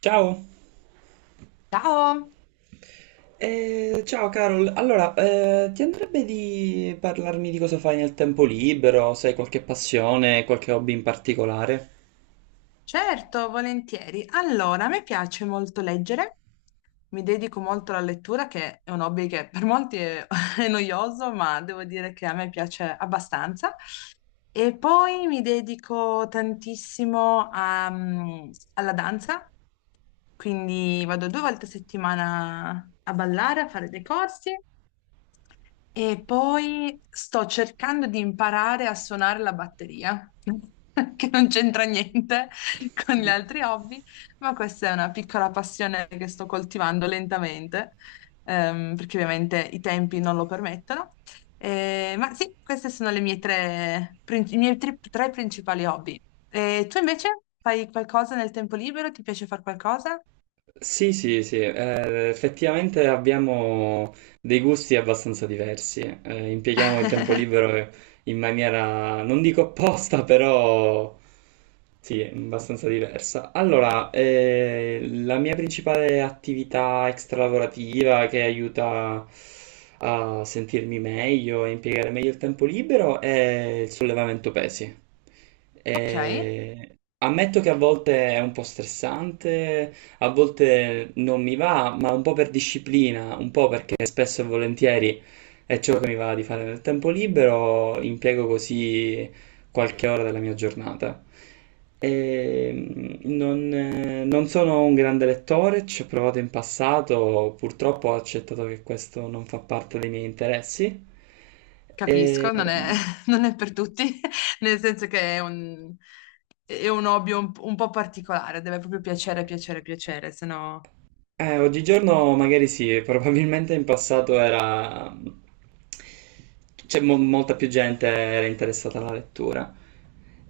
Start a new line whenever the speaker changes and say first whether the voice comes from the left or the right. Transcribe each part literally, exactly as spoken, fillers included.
right: Ciao.
left: Ciao,
right: Eh, ciao Carol. Allora, eh, ti andrebbe di parlarmi di cosa fai nel tempo libero? Se hai qualche passione, qualche hobby in particolare?
left: certo, volentieri. Allora, a me piace molto leggere, mi dedico molto alla lettura, che è un hobby che per molti è, è noioso, ma devo dire che a me piace abbastanza. E poi mi dedico tantissimo a, mm, alla danza, quindi vado due volte a settimana a ballare, a fare dei corsi. E poi sto cercando di imparare a suonare la batteria, che non c'entra niente con gli altri hobby, ma questa è una piccola passione che sto coltivando lentamente, ehm, perché ovviamente i tempi non lo permettono. Eh, ma sì, queste sono le mie tre, prin- i miei tri- tre principali hobby. E tu invece fai qualcosa nel tempo libero? Ti piace fare qualcosa?
right: Sì, sì, sì, eh, effettivamente abbiamo dei gusti abbastanza diversi, eh, impieghiamo il tempo libero in maniera, non dico opposta, però sì, abbastanza diversa. Allora, eh, la mia principale attività extralavorativa che aiuta a sentirmi meglio e impiegare meglio il tempo libero è il sollevamento pesi.
left: Ok.
right: Eh, Ammetto che a volte è un po' stressante, a volte non mi va, ma un po' per disciplina, un po' perché spesso e volentieri è ciò che mi va di fare nel tempo libero, impiego così qualche ora della mia giornata. E, mm, non, eh, non sono un grande lettore, ci ho provato in passato, purtroppo ho accettato che questo non fa parte dei miei interessi. E,
left: Capisco, non è, non è per tutti, nel senso che è un, è un hobby un, un po' particolare, deve proprio piacere, piacere, piacere, se no
right: Eh, oggigiorno magari sì, probabilmente in passato era c'è mo- molta più gente era interessata alla lettura.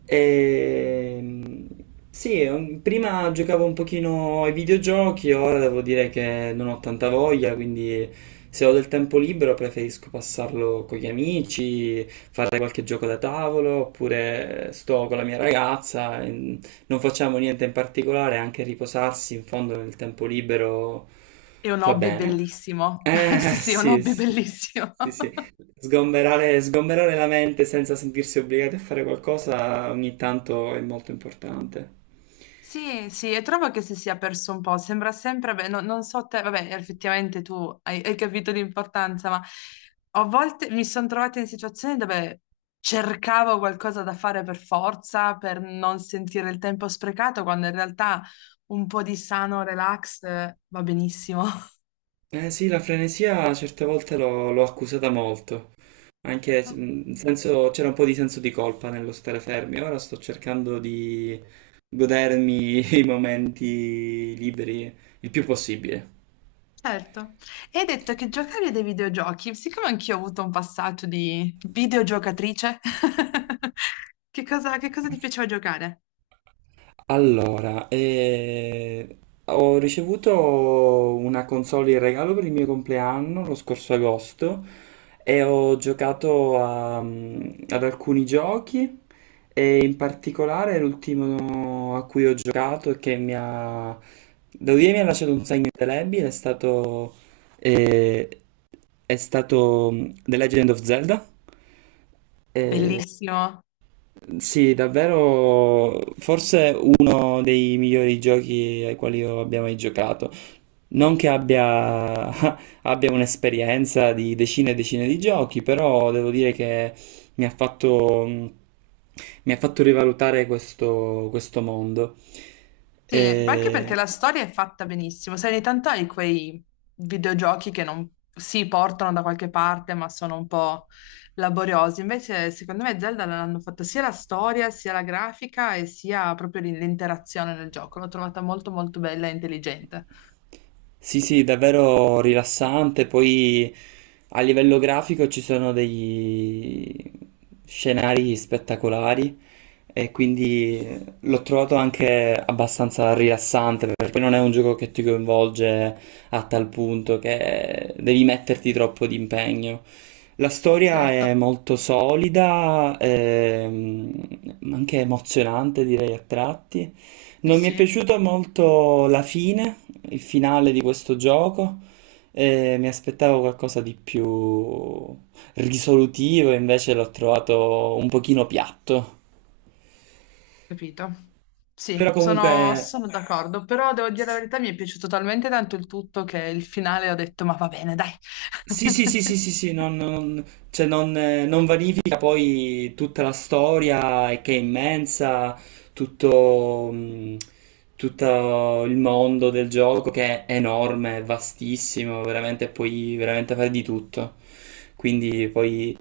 right: Ehm, Sì, un- prima giocavo un pochino ai videogiochi, ora devo dire che non ho tanta voglia, quindi se ho del tempo libero preferisco passarlo con gli amici, fare qualche gioco da tavolo, oppure sto con la mia ragazza, e non facciamo niente in particolare, anche riposarsi in fondo nel tempo libero
left: è un
right: fa
left: hobby
right: bene.
left: bellissimo. Sì,
right: Eh,
left: sì, è un
right: sì,
left: hobby
right: sì,
left: bellissimo.
right: sì, sì. Sgomberare, sgomberare la mente senza sentirsi obbligati a fare qualcosa ogni tanto è molto importante.
left: Sì, sì, e trovo che si sia perso un po', sembra sempre, beh, no- non so te, vabbè, effettivamente tu hai, hai capito l'importanza, ma a volte mi sono trovata in situazioni dove cercavo qualcosa da fare per forza, per non sentire il tempo sprecato, quando in realtà un po' di sano relax eh, va benissimo.
right: Eh sì, la frenesia certe volte l'ho l'ho accusata molto, anche mm, senso- c'era un po' di senso di colpa nello stare fermi, ora sto cercando di godermi i momenti liberi il più possibile.
left: Certo. E hai detto che giocavi a dei videogiochi, siccome anch'io ho avuto un passaggio di videogiocatrice. che cosa, che cosa ti piaceva giocare?
right: Allora, eh, ho ricevuto una console in regalo per il mio compleanno lo scorso agosto e ho giocato a- mm, ad alcuni giochi e in particolare l'ultimo a cui ho giocato e che mi ha, devo dire, mi ha lasciato un segno indelebile è stato, eh, è stato mm, The Legend of Zelda.
left: Bellissimo.
right: Sì, davvero forse uno dei migliori giochi ai quali io abbia mai giocato. Non che abbia, abbia un'esperienza di decine e decine di giochi, però devo dire che mi ha fatto, mi ha fatto rivalutare questo, questo mondo.
left: Sì, ma anche perché
right: E
left: la storia è fatta benissimo. Sai, ogni tanto hai quei videogiochi che non si portano da qualche parte, ma sono un po' laboriosi. Invece, secondo me, Zelda l'hanno fatta sia la storia, sia la grafica e sia proprio l- l'interazione nel gioco. L'ho trovata molto, molto bella e intelligente.
right: sì, sì, davvero rilassante. Poi a livello grafico ci sono degli scenari spettacolari e quindi l'ho trovato anche abbastanza rilassante perché non è un gioco che ti coinvolge a tal punto che devi metterti troppo di impegno. La storia
left: Certo.
right: è molto solida, ehm, ma anche emozionante, direi a tratti.
left: Sì,
right: Non mi è
left: sì,
right: piaciuta molto la fine, il finale di questo gioco, e mi aspettavo qualcosa di più risolutivo, invece l'ho trovato un pochino piatto.
left: capito. Sì,
right: Però
left: sono,
right: comunque
left: sono d'accordo, però devo dire la verità, mi è piaciuto talmente tanto il tutto che il finale ho detto, ma va bene, dai.
right: sì, sì, sì, sì, sì, sì, non, non- cioè non, eh, non vanifica poi tutta la storia eh, che è immensa, tutto, mh, tutto il mondo del gioco che è enorme, è vastissimo, veramente puoi veramente fare di tutto. Quindi poi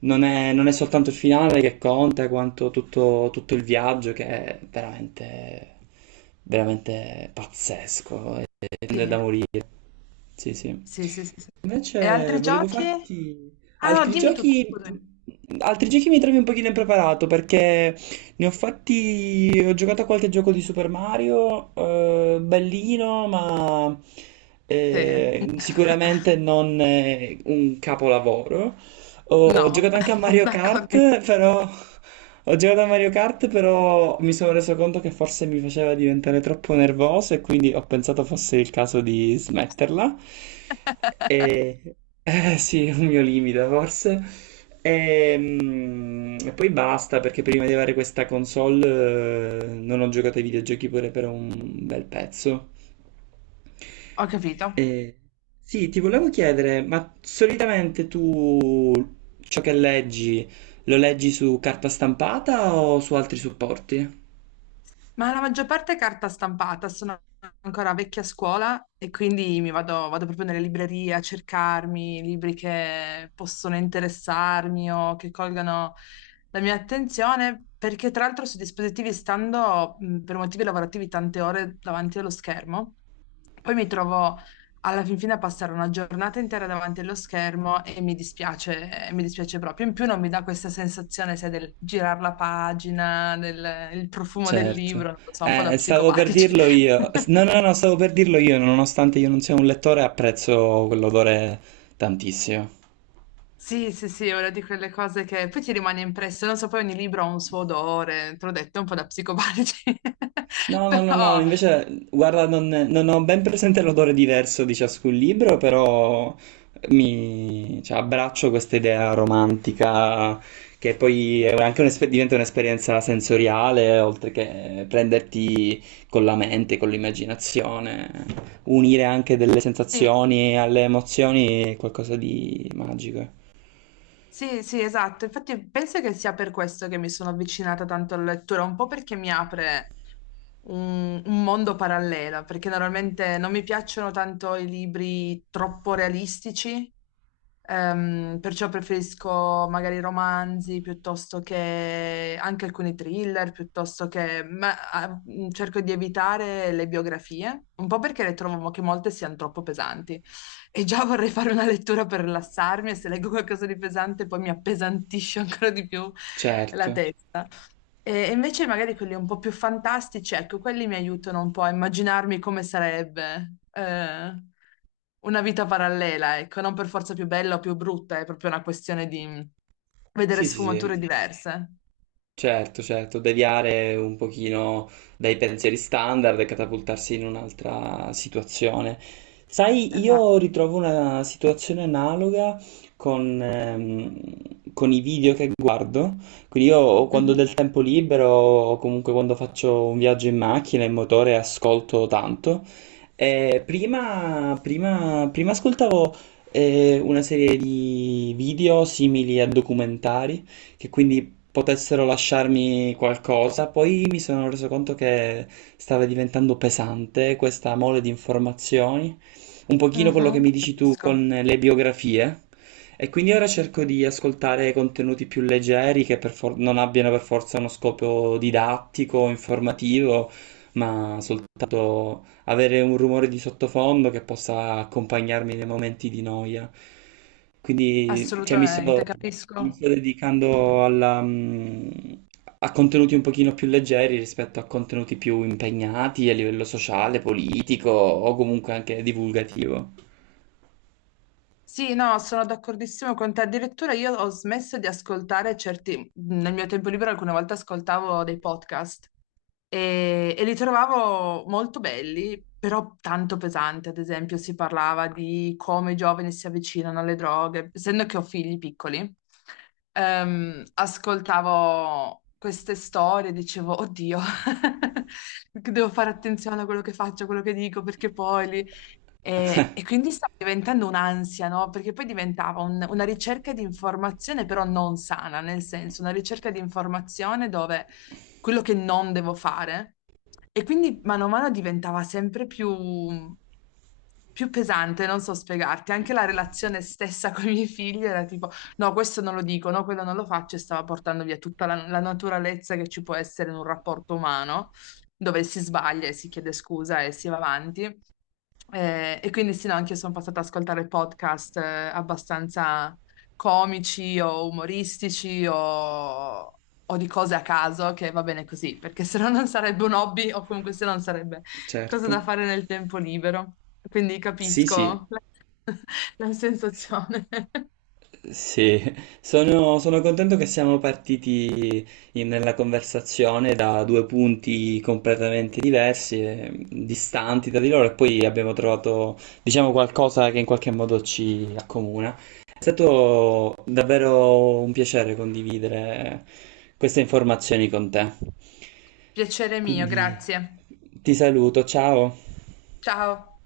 right: non è, non è soltanto il finale che conta, quanto tutto, tutto il viaggio che è veramente, veramente pazzesco, è, è
left: Sì.
right: da morire. Sì, sì.
left: Sì, sì, sì, sì. E
right: Invece
left: altri
right: volevo
left: giochi?
right: farti
left: Ah no,
right: altri
left: dimmi tutto, scusami.
right: giochi. Altri giochi mi trovi un pochino impreparato perché ne ho fatti. Ho giocato a qualche gioco di Super Mario, eh, bellino, ma
left: Sì.
right: eh, sicuramente non eh, un capolavoro. ho
left: No,
right: giocato anche a Mario
left: d'accordo.
right: Kart, però ho giocato a Mario Kart, però mi sono reso conto che forse mi faceva diventare troppo nervoso e quindi ho pensato fosse il caso di smetterla. E eh, sì, è un mio limite forse. E, mm, e poi basta, perché prima di avere questa console, eh, non ho giocato ai videogiochi pure per un bel pezzo.
left: Ho capito.
right: Eh, sì, ti volevo chiedere, ma solitamente tu ciò che leggi lo leggi su carta stampata o su altri supporti?
left: Ma la maggior parte è carta stampata, sono ancora vecchia scuola e quindi mi vado, vado proprio nelle librerie a cercarmi libri che possono interessarmi o che colgano la mia attenzione, perché tra l'altro su dispositivi stando mh, per motivi lavorativi tante ore davanti allo schermo, poi mi trovo alla fin fine a passare una giornata intera davanti allo schermo e mi dispiace, eh, mi dispiace proprio. In più non mi dà questa sensazione, sai, del girare la pagina, del il profumo del libro,
right: Certo.
left: non lo so, un po' da
right: Eh, stavo per
left: psicopatici.
right: dirlo io. No, no, no, stavo per dirlo io, nonostante io non sia un lettore, apprezzo quell'odore tantissimo.
left: Sì, sì, sì, è una di quelle cose che poi ti rimane impresso, non so, poi ogni libro ha un suo odore, te l'ho detto, un po' da psicopatici,
right: No, no, no, no,
left: però
right: invece, guarda, non, non ho ben presente l'odore diverso di ciascun libro, però mi cioè, abbraccio questa idea romantica che poi è anche un'esper- diventa un'esperienza sensoriale, oltre che prenderti con la mente, con l'immaginazione, unire anche delle
left: sì.
right: sensazioni alle emozioni è qualcosa di magico.
left: Sì, sì, esatto. Infatti penso che sia per questo che mi sono avvicinata tanto alla lettura, un po' perché mi apre un, un mondo parallelo, perché normalmente non mi piacciono tanto i libri troppo realistici. Ehm, perciò preferisco magari romanzi piuttosto che anche alcuni thriller, piuttosto che ma, ah, mh, cerco di evitare le biografie, un po' perché le trovo che molte siano troppo pesanti. E già vorrei fare una lettura per rilassarmi e se leggo qualcosa di pesante poi mi appesantisce ancora di più la
right: Certo.
left: testa. E invece magari quelli un po' più fantastici, ecco, quelli mi aiutano un po' a immaginarmi come sarebbe eh, una vita parallela, ecco, non per forza più bella o più brutta, è proprio una questione di mm, vedere
right: Sì, sì,
left: sfumature
right: sì.
left: diverse.
right: Certo, certo, deviare un pochino dai pensieri standard e catapultarsi in un'altra situazione. Sai,
left: Esatto.
right: io ritrovo una situazione analoga con, ehm, con i video che guardo, quindi io quando ho
left: Mhm,
right: del tempo libero o comunque quando faccio un viaggio in macchina, in motore, ascolto tanto. Eh, prima, prima- prima ascoltavo eh, una serie di video simili a documentari che quindi potessero lasciarmi qualcosa. Poi mi sono reso conto che stava diventando pesante questa mole di informazioni, un pochino quello che
left: mhm.
right: mi dici tu
left: Capisco,
right: con le biografie. E quindi ora cerco di ascoltare contenuti più leggeri che per for- non abbiano per forza uno scopo didattico, informativo, ma soltanto avere un rumore di sottofondo che possa accompagnarmi nei momenti di noia. Quindi, cioè, mi sto,
left: assolutamente,
right: mi
left: capisco.
right: sto dedicando alla, mm, a contenuti un pochino più leggeri rispetto a contenuti più impegnati a livello sociale, politico o comunque anche divulgativo.
left: Sì, no, sono d'accordissimo con te. Addirittura io ho smesso di ascoltare certi, nel mio tempo libero alcune volte ascoltavo dei podcast e, e li trovavo molto belli, però tanto pesanti. Ad esempio, si parlava di come i giovani si avvicinano alle droghe, essendo che ho figli piccoli. Ehm, ascoltavo queste storie, e dicevo, oddio, devo fare attenzione a quello che faccio, a quello che dico, perché poi li, e, e quindi stava diventando un'ansia, no? Perché poi diventava un- una ricerca di informazione, però non sana, nel senso, una ricerca di informazione dove quello che non devo fare. E quindi mano a mano diventava sempre più, più pesante, non so spiegarti. Anche la relazione stessa con i miei figli era tipo, no, questo non lo dico, no, quello non lo faccio, e stava portando via tutta la, la naturalezza che ci può essere in un rapporto umano dove si sbaglia e si chiede scusa e si va avanti. Eh, e quindi sì, no, anche io sono passata ad ascoltare podcast eh, abbastanza comici o umoristici o, o di cose a caso, che va bene così, perché se no non sarebbe un hobby o comunque se no non sarebbe cosa da
right: Certo.
left: fare nel tempo libero. Quindi
right: Sì, sì.
left: capisco la la sensazione.
right: Sì, sono, sono contento che siamo partiti in- nella conversazione da due punti completamente diversi e distanti tra di loro, e poi abbiamo trovato, diciamo, qualcosa che in qualche modo ci accomuna. È stato davvero un piacere condividere queste informazioni con te.
left: Piacere mio,
right: Quindi
left: grazie.
right: ti saluto, ciao.
left: Ciao.